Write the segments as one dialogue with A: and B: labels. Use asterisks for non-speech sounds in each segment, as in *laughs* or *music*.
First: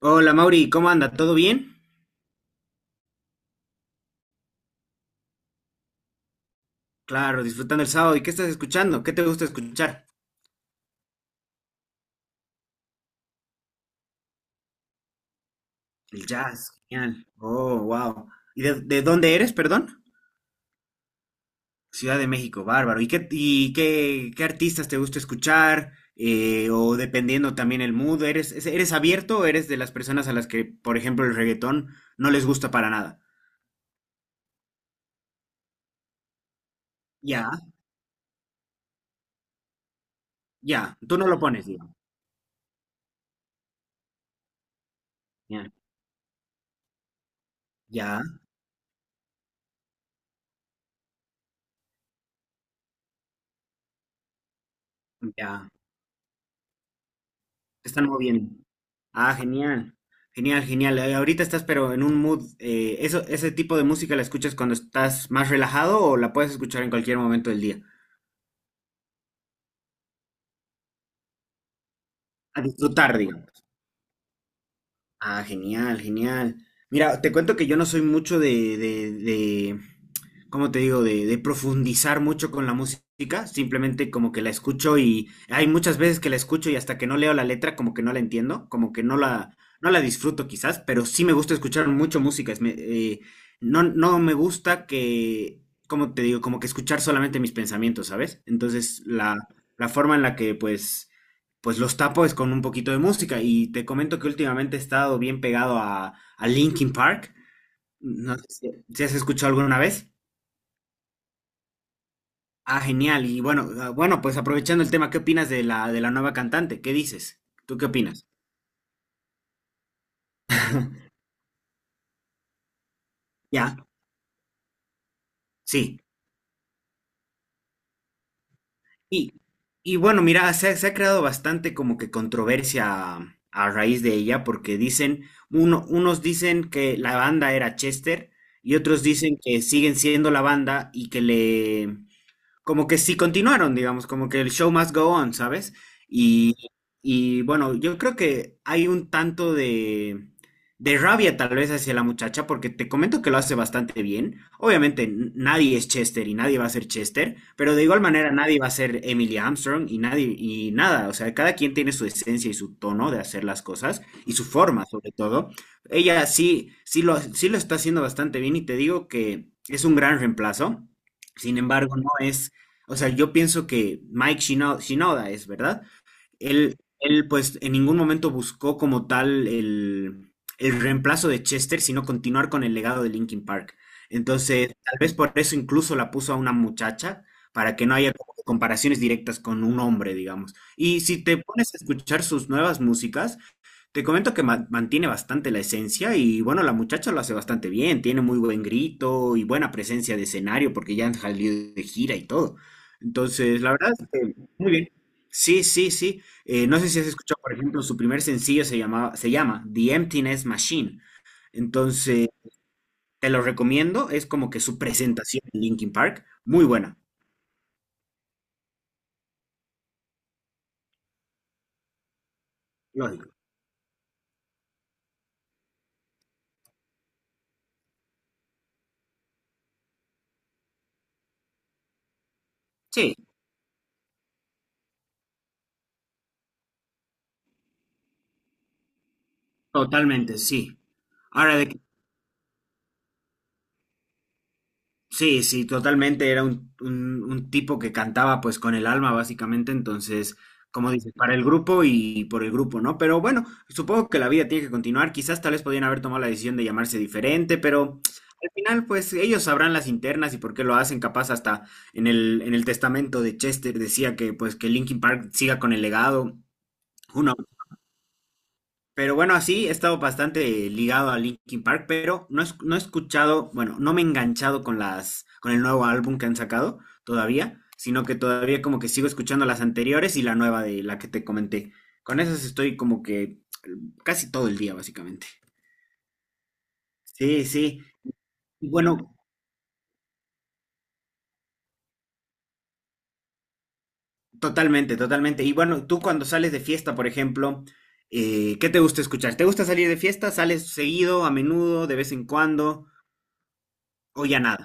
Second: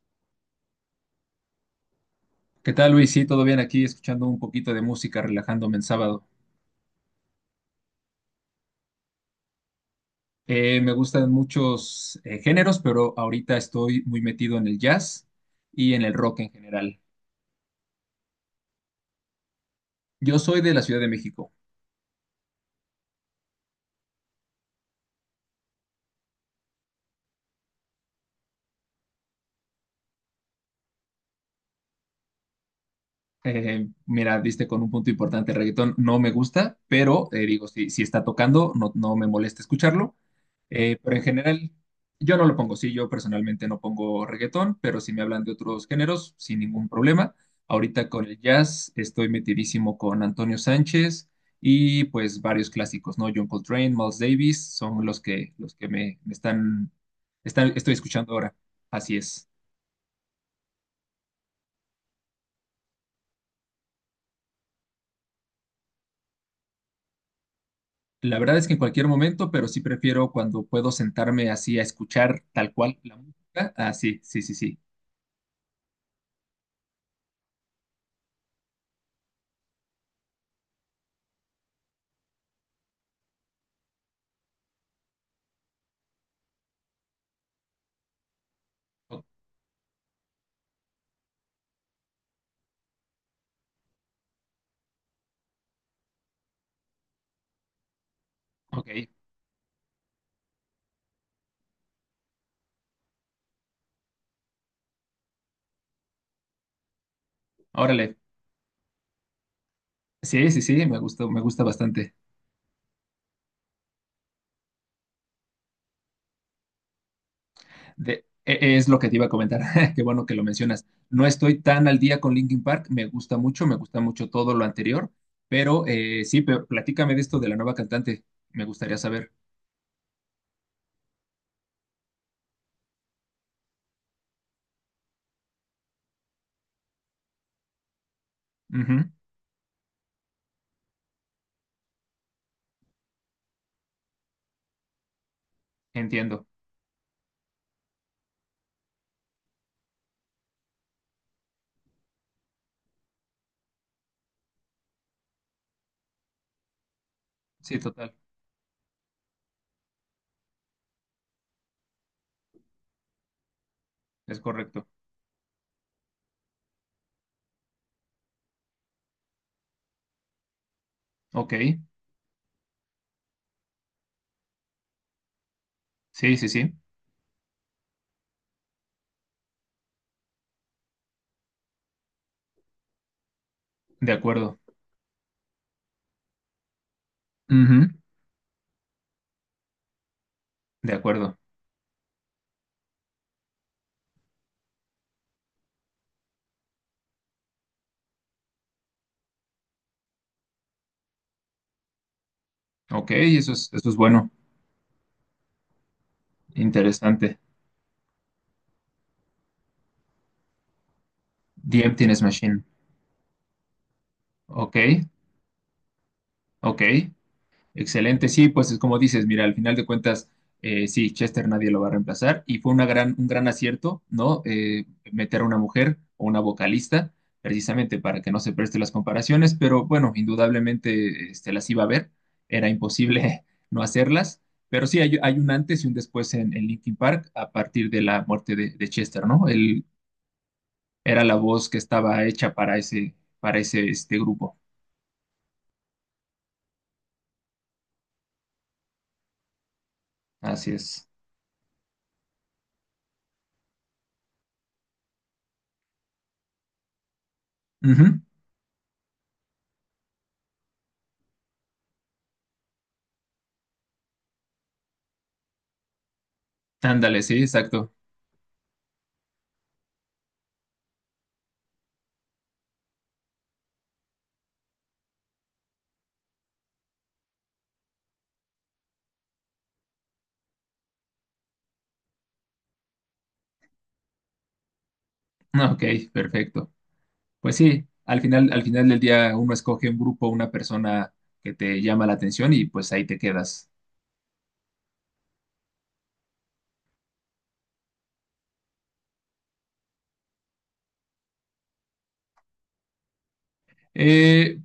A: Hola Mauri, ¿cómo anda? ¿Todo bien?
B: ¿Qué tal, Luis? Sí, todo bien aquí, escuchando un poquito de música, relajándome en sábado.
A: Claro, disfrutando el sábado. ¿Y qué estás escuchando? ¿Qué te gusta escuchar?
B: Me gustan muchos géneros, pero ahorita estoy muy metido en el jazz y en el
A: El
B: rock en
A: jazz,
B: general.
A: genial. Oh, wow. ¿Y de dónde eres, perdón?
B: Yo soy de la Ciudad de México.
A: Ciudad de México, bárbaro. Y qué, qué artistas te gusta escuchar? O dependiendo también el mood, ¿eres, eres abierto o eres de las personas a las que, por ejemplo, el reggaetón no les gusta para nada?
B: Mira, diste con un punto importante, el reggaetón no me gusta, pero
A: Ya,
B: digo, si está tocando, no, no me molesta escucharlo.
A: ya.
B: Pero
A: Tú
B: en
A: no lo pones,
B: general,
A: digo.
B: yo no lo pongo, sí, yo personalmente no pongo reggaetón, pero si me hablan de
A: Ya,
B: otros géneros, sin ningún problema. Ahorita
A: ya,
B: con el jazz estoy metidísimo con Antonio Sánchez y pues varios clásicos, ¿no? John Coltrane, Miles Davis, son
A: ya.
B: los que me están, están,
A: Te
B: estoy
A: están
B: escuchando
A: moviendo.
B: ahora. Así
A: Ah,
B: es.
A: genial. Genial, genial. Ahorita estás pero en un mood. Eso, ¿ese tipo de música la escuchas cuando estás más relajado o la puedes escuchar en cualquier momento del día?
B: La verdad es que en cualquier momento, pero sí prefiero cuando puedo sentarme así a escuchar
A: A
B: tal cual
A: disfrutar,
B: la
A: digo.
B: música. Ah, sí, sí, sí, sí.
A: Ah, genial, genial. Mira, te cuento que yo no soy mucho de, ¿cómo te digo? De profundizar mucho con la música, simplemente como que la escucho y hay muchas veces que la escucho y hasta que no leo la letra como que no la entiendo, como que no
B: O-
A: la, no la disfruto quizás, pero sí me gusta escuchar mucho música. No me gusta que, ¿cómo te digo? Como que escuchar solamente mis pensamientos, ¿sabes?
B: ok,
A: Entonces, la forma en la que pues los tapo es con un poquito de música. Y te comento que últimamente he estado bien pegado a Linkin Park.
B: órale.
A: No sé si, si has escuchado alguna vez.
B: Sí, sí, sí, me gusta bastante.
A: Ah, genial. Y bueno, ah, bueno, pues aprovechando el tema, ¿qué opinas de la nueva cantante? ¿Qué dices? ¿Tú qué opinas?
B: Es lo que te iba a comentar, *laughs* qué bueno que lo mencionas. No estoy tan al día con Linkin Park, me
A: Ya,
B: gusta mucho todo lo anterior, pero
A: sí.
B: sí, pero platícame de esto de la nueva cantante, me gustaría saber.
A: Y, y bueno, mira, se ha creado bastante como que controversia a, raíz de ella, porque dicen, unos dicen que la banda era Chester y
B: Ujú,
A: otros dicen que siguen siendo la banda y que le, como que sí continuaron, digamos, como que el show must go on, ¿sabes?
B: entiendo,
A: Y, y bueno, yo creo que hay un tanto de rabia tal vez hacia la muchacha, porque te comento que lo hace bastante bien. Obviamente nadie es Chester y nadie va a ser Chester, pero
B: sí,
A: de igual
B: total,
A: manera nadie va a ser Emily Armstrong y nadie, y nada, o sea, cada quien tiene su esencia y su tono de hacer las cosas y
B: es
A: su forma
B: correcto.
A: sobre todo. Ella sí, sí lo está haciendo bastante bien y te digo que es un gran reemplazo.
B: Ok,
A: Sin embargo, no es, o sea, yo pienso que Mike Shinoda es, ¿verdad?
B: sí, sí, sí,
A: Él, pues, en ningún momento buscó como tal el reemplazo de Chester, sino continuar con el legado de Linkin Park.
B: de acuerdo.
A: Entonces, tal vez por eso incluso la puso a una muchacha, para que
B: Ujú,
A: no haya como que comparaciones directas con un hombre, digamos.
B: de
A: Y si
B: acuerdo,
A: te pones a escuchar sus nuevas músicas, te comento que mantiene bastante la esencia y bueno, la muchacha lo hace bastante bien, tiene muy buen grito y buena presencia de escenario porque ya han salido de gira y todo.
B: ok,
A: Entonces, la
B: eso
A: verdad,
B: es bueno,
A: muy bien. Sí, sí, sí. No sé si has
B: interesante.
A: escuchado, por ejemplo, su primer sencillo se llamaba, se llama The Emptiness Machine.
B: The Emptiness
A: Entonces,
B: Machine,
A: te lo recomiendo, es como que
B: ok,
A: su presentación en Linkin Park, muy
B: ok,
A: buena.
B: excelente, sí, pues es como dices, mira, al final de cuentas, sí, Chester nadie lo va a reemplazar y fue una gran, un
A: Lógico.
B: gran acierto, ¿no? Meter a una mujer o una vocalista, precisamente para que no se preste las comparaciones, pero bueno, indudablemente este, las iba a ver, era
A: Sí,
B: imposible *laughs* no hacerlas, pero sí, hay un antes y un después en Linkin Park a partir de la muerte de Chester, ¿no? Él
A: totalmente, sí.
B: era la
A: Ahora,
B: voz
A: de
B: que
A: que.
B: estaba hecha para ese este grupo,
A: Sí, sí, totalmente. Era un tipo que cantaba pues con el alma, básicamente. Entonces,
B: así
A: como
B: es.
A: dices, para el grupo y por el grupo, ¿no? Pero bueno, supongo que la vida tiene que continuar. Quizás tal vez podían haber tomado la decisión de llamarse diferente, pero
B: Ujú.
A: al final, pues ellos sabrán las internas y por qué lo hacen. Capaz hasta en el testamento de Chester decía que pues que Linkin Park siga con el legado.
B: Ándale,
A: Uno.
B: sí, exacto.
A: Pero bueno, así he estado bastante ligado a Linkin Park, pero no, no he escuchado, bueno, no me he enganchado con las, con el nuevo álbum que han sacado todavía, sino que todavía como que sigo escuchando las anteriores y la nueva de la que te comenté. Con esas estoy como que casi todo el día, básicamente.
B: Ok, perfecto.
A: Sí,
B: Pues
A: sí.
B: sí, al
A: Y
B: final del
A: bueno,
B: día uno escoge un grupo, una persona que te llama la atención y pues ahí te quedas.
A: totalmente, totalmente. Y bueno, tú cuando sales de fiesta, por ejemplo, ¿qué te gusta escuchar? ¿Te gusta salir de fiesta? ¿Sales seguido, a menudo, de vez en cuando? ¿O ya
B: Eh,
A: nada?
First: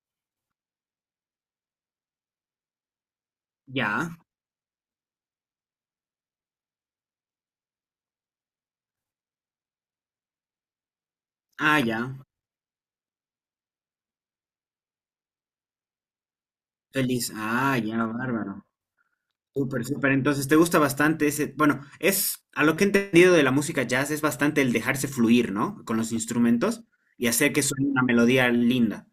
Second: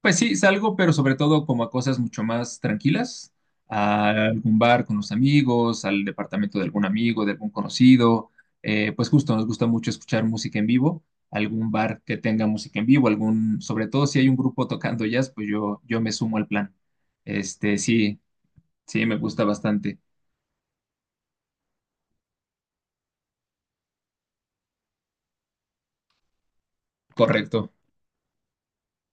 B: pues sí, salgo, pero sobre todo como a cosas mucho más tranquilas, a
A: Ya.
B: algún bar con los amigos, al departamento de algún amigo, de algún conocido. Pues justo nos gusta mucho escuchar música en vivo, algún
A: Ah, ya.
B: bar que tenga música en vivo, algún, sobre todo si hay un grupo tocando jazz, pues yo me sumo al plan.
A: Feliz.
B: Este,
A: Ah, ya,
B: sí,
A: bárbaro.
B: sí, me gusta
A: Súper,
B: bastante.
A: súper. Entonces, ¿te gusta bastante ese? Bueno, es, a lo que he entendido de la música jazz, es bastante el dejarse fluir, ¿no? Con los instrumentos y hacer que
B: Correcto.
A: suene una melodía linda.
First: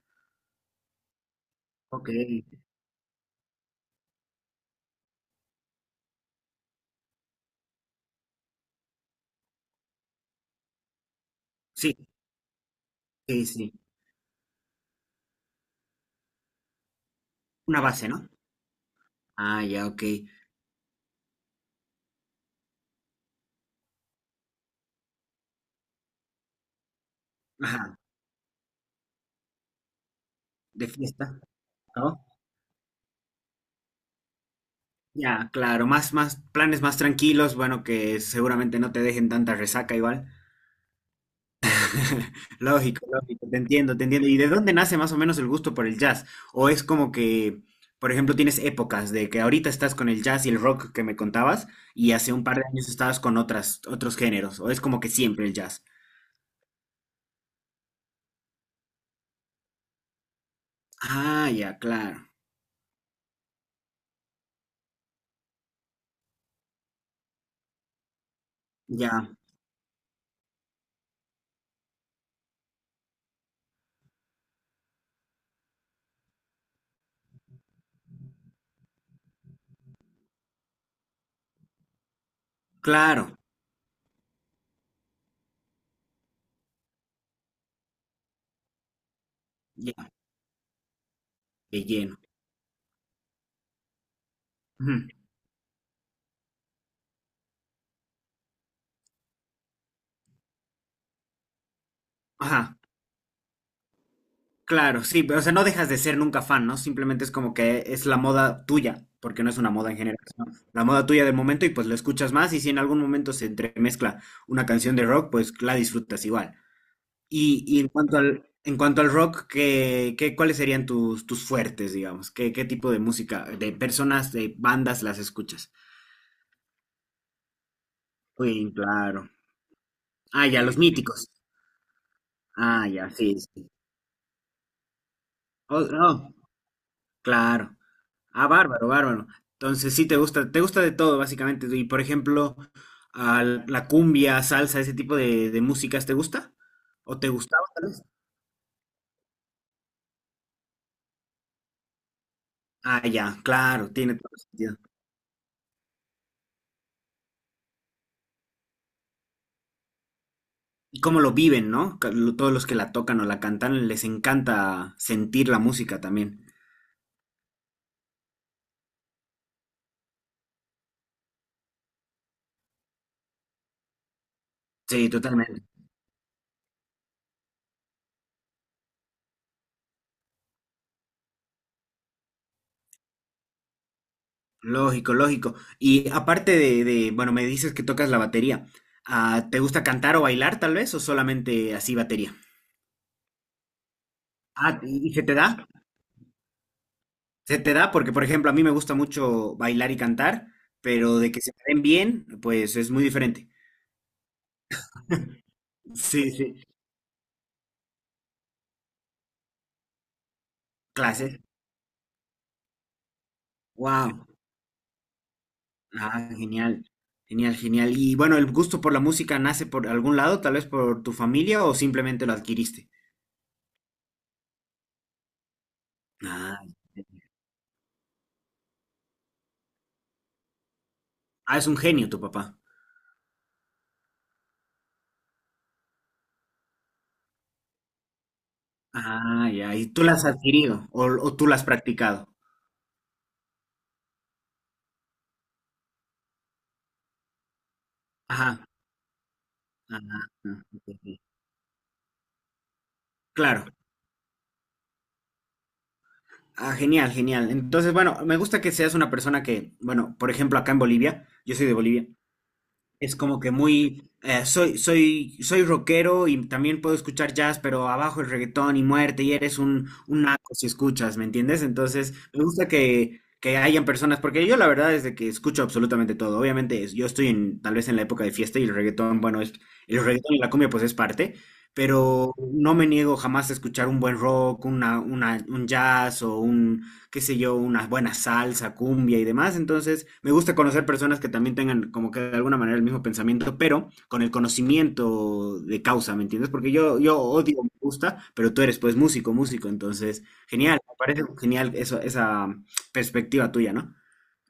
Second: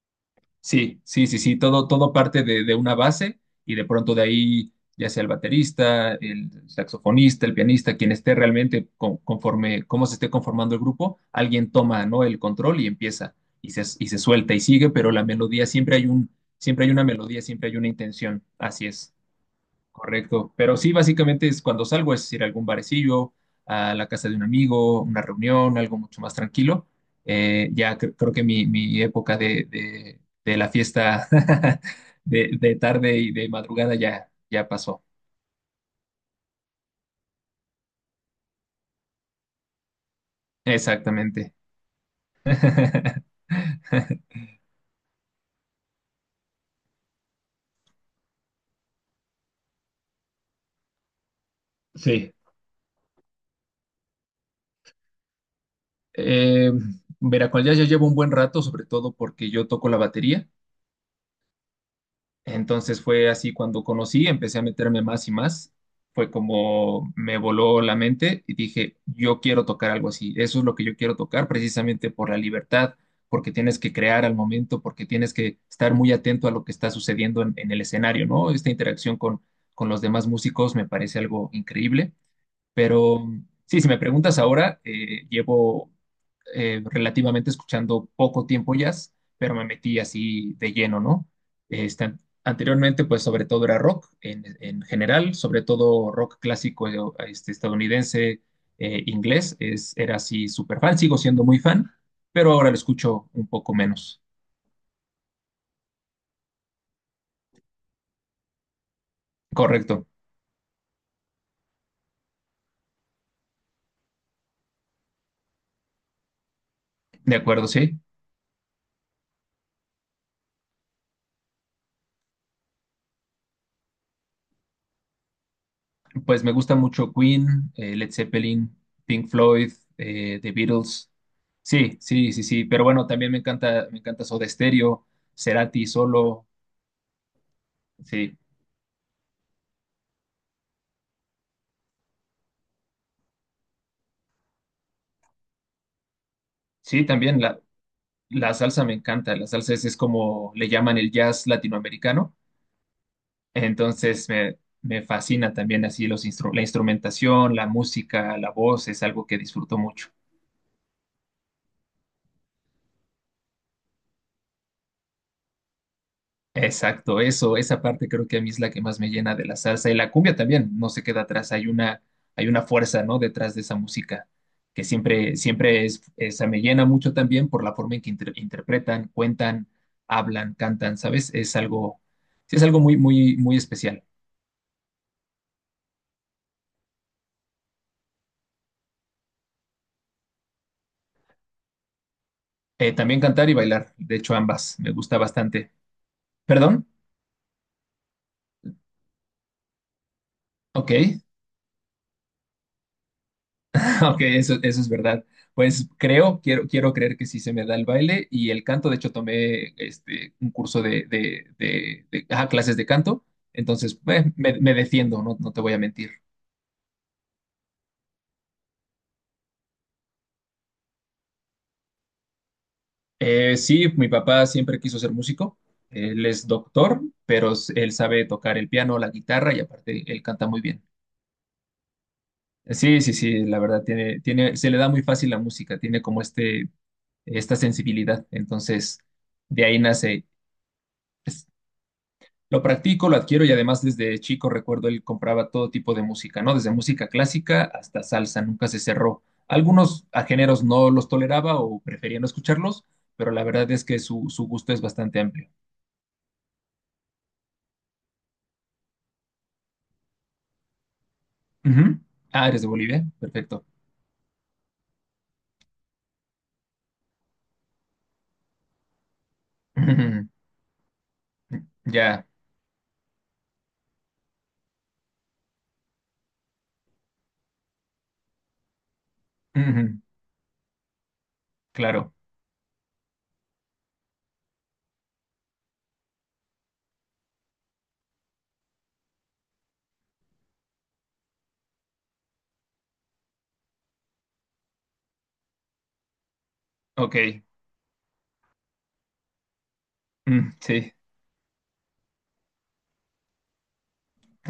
B: Sí, sí, sí, sí, todo,
A: Ok.
B: todo parte de una base y de pronto de ahí, ya sea el baterista, el saxofonista, el pianista, quien esté realmente conforme, cómo se esté conformando el grupo, alguien
A: Sí,
B: toma, ¿no? El control y empieza
A: sí, sí.
B: y se suelta y sigue, pero la melodía siempre hay un, siempre hay una melodía, siempre hay
A: Una
B: una
A: base, ¿no?
B: intención. Así es.
A: Ah, ya, ok.
B: Correcto, pero sí, básicamente es cuando salgo, es ir a algún barecillo, a la casa de un amigo, una reunión, algo mucho más tranquilo. Ya
A: Ajá,
B: creo que mi época de, de la
A: de
B: fiesta
A: fiesta,
B: *laughs*
A: ¿no?
B: de tarde y de madrugada ya, ya pasó.
A: Ya, claro, más, más, planes más tranquilos, bueno, que seguramente no te dejen tanta resaca igual.
B: Exactamente.
A: *laughs* Lógico, lógico, te entiendo, te entiendo.
B: *laughs*
A: ¿Y de dónde nace más o menos el gusto por el jazz? ¿O es como que, por ejemplo, tienes épocas de que ahorita estás con el jazz y el rock que me contabas y
B: Sí.
A: hace un par de años estabas con otras, otros géneros? ¿O es como que siempre el jazz?
B: Eh, Veracruz ya, ya llevo un buen rato, sobre todo porque yo toco la batería.
A: Ah, ya, claro,
B: Entonces fue así cuando conocí, empecé a meterme más y más. Fue como me voló la mente y dije,
A: ya,
B: yo quiero tocar algo así. Eso es lo que yo quiero tocar precisamente por la libertad, porque tienes que crear al momento, porque tienes que estar muy atento a lo que está sucediendo en el escenario, ¿no? Esta interacción con los demás músicos me parece algo increíble. Pero
A: claro,
B: sí, si me preguntas ahora, llevo relativamente escuchando poco tiempo jazz, pero me metí
A: ya,
B: así de lleno, ¿no?
A: de
B: Este,
A: lleno.
B: anteriormente, pues sobre todo era rock en
A: Ujú.
B: general, sobre todo rock clásico este, estadounidense, inglés, es, era así súper fan, sigo siendo muy fan, pero ahora lo
A: Ajá.
B: escucho un poco menos.
A: Claro, sí, pero o sea, no dejas de ser nunca fan, ¿no? Simplemente es como que es la moda tuya, porque no es una moda en
B: Correcto,
A: general, sino la moda tuya del momento y pues lo escuchas más y si en algún momento se entremezcla una canción de rock, pues la disfrutas igual.
B: de
A: Y,
B: acuerdo,
A: y
B: sí.
A: en cuanto al rock, ¿qué, qué- cuáles serían tus, tus fuertes, digamos? ¿Qué, qué tipo de música, de personas, de bandas las escuchas?
B: Pues me gusta mucho Queen, Led
A: Queen,
B: Zeppelin, Pink
A: claro.
B: Floyd,
A: Ah,
B: The
A: ya, los
B: Beatles.
A: míticos.
B: Sí, sí, sí, sí. Pero
A: Ah,
B: bueno,
A: ya,
B: también
A: sí, sí.
B: me encanta Soda Stereo, Cerati
A: Oh, oh,
B: solo.
A: claro.
B: Sí,
A: Ah, bárbaro, bárbaro. Entonces sí te gusta de todo, básicamente. Y por ejemplo, a la cumbia, salsa, ese tipo de músicas, ¿te gusta?
B: sí,
A: ¿O te
B: también la,
A: gustaba tal vez?
B: la salsa me encanta. La salsa es como le llaman el jazz latinoamericano.
A: Ah, ya, claro, tiene
B: Entonces
A: todo
B: me,
A: sentido.
B: me fascina también así los la instrumentación, la música, la voz, es algo que disfruto mucho.
A: Y cómo lo viven, ¿no? Todos los que la tocan o la cantan, les encanta sentir la música también.
B: Exacto, eso, esa parte creo que a mí es la que más me llena de la salsa y la cumbia también, no se queda atrás, hay una fuerza, ¿no? Detrás de esa música, que
A: Sí,
B: siempre,
A: totalmente.
B: siempre es, esa me llena mucho también por la forma en que interpretan, cuentan, hablan, cantan, ¿sabes? Es algo, sí es algo muy, muy, muy especial.
A: Lógico, lógico. Y aparte de, bueno, me dices que tocas la batería. Ah, ¿te gusta cantar o bailar tal vez? ¿O solamente así batería?
B: También cantar y bailar, de hecho
A: Ah,
B: ambas, me
A: y
B: gusta
A: se te da?
B: bastante. ¿Perdón?
A: Se te da porque, por ejemplo, a mí me gusta mucho bailar y cantar, pero
B: Ok.
A: de que se me den bien, pues es muy diferente.
B: *laughs* Ok, eso es verdad.
A: *laughs*
B: Pues
A: Sí,
B: creo,
A: sí.
B: quiero, quiero creer que sí se me da el baile y el canto. De hecho, tomé este, un curso
A: Clases.
B: de, ajá, clases de canto. Entonces,
A: Wow.
B: me, me defiendo, no, no te voy a mentir.
A: Ah, genial. Genial, genial. Y bueno, ¿el gusto por la música nace por algún lado, tal vez por tu familia o simplemente lo adquiriste?
B: Sí, mi papá siempre quiso ser músico. Él es
A: Ah,
B: doctor, pero él sabe tocar el piano, la guitarra y aparte él canta muy bien.
A: ah, es un genio tu papá.
B: Sí, sí, sí, la verdad, tiene, tiene, se le da muy fácil la música, tiene como este, esta sensibilidad. Entonces,
A: Ah,
B: de
A: ya.
B: ahí
A: ¿Y tú lo
B: nace.
A: has adquirido o
B: Pues,
A: tú lo has practicado?
B: lo practico, lo adquiero y además desde chico recuerdo él compraba todo tipo de música, ¿no? Desde música clásica hasta salsa,
A: Ajá.
B: nunca se cerró.
A: Ajá.
B: Algunos a géneros
A: Ajá, ok,
B: no los
A: ok.
B: toleraba o prefería no escucharlos, pero la verdad
A: Claro.
B: es que su gusto es bastante amplio.
A: Ah, genial, genial. Entonces, bueno, me gusta que seas una persona que, bueno, por ejemplo, acá en Bolivia, yo soy de
B: Ujú.
A: Bolivia,
B: Ah, eres de Bolivia,
A: es como que
B: perfecto.
A: muy, soy, soy, soy rockero y también puedo escuchar jazz, pero abajo es reggaetón y muerte y eres
B: *laughs*
A: un
B: Ujú.
A: naco si escuchas, ¿me entiendes? Entonces,
B: Ya,
A: me gusta que hayan personas, porque yo la verdad es de que escucho absolutamente todo. Obviamente, yo estoy en, tal vez en la época de fiesta y el reggaetón, bueno, es,
B: ujú.
A: el reggaetón y la cumbia pues es parte,
B: Claro,
A: pero no me niego jamás a escuchar un buen rock, una, un jazz o un qué sé yo, una buena salsa, cumbia y demás. Entonces, me gusta conocer personas que también tengan como que de alguna manera el mismo pensamiento, pero con el conocimiento de causa, ¿me entiendes? Porque yo,
B: ok,
A: yo odio, me gusta, pero tú eres pues músico, músico, entonces,
B: mm,
A: genial,
B: sí.
A: me parece genial eso, esa perspectiva tuya, ¿no?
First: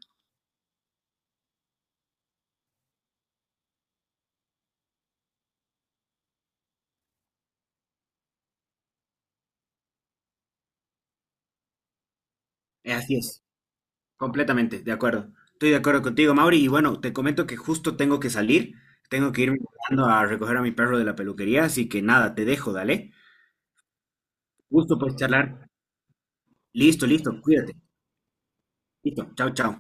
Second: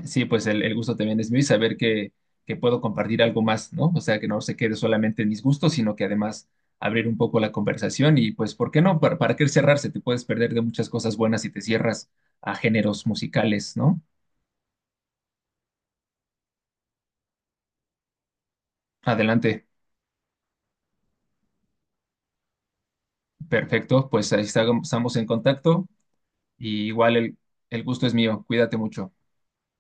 B: Sí, pues el gusto también es mío y saber que puedo compartir algo más, ¿no? O sea, que no se quede solamente en mis gustos, sino que además abrir un poco la conversación y pues, ¿por qué no? Para qué cerrarse? Te puedes perder de muchas cosas buenas si te cierras a géneros
A: Así es,
B: musicales, ¿no?
A: completamente, de acuerdo. Estoy de acuerdo contigo, Mauri, y bueno, te comento que justo tengo que salir, tengo que irme
B: Adelante,
A: corriendo a recoger a mi perro de la peluquería, así que nada, te dejo, dale.
B: perfecto, pues ahí
A: Gusto pues
B: estamos en
A: charlar.
B: contacto y
A: Listo,
B: igual
A: listo, cuídate.
B: el gusto es mío, cuídate mucho.
A: Listo, chao, chao.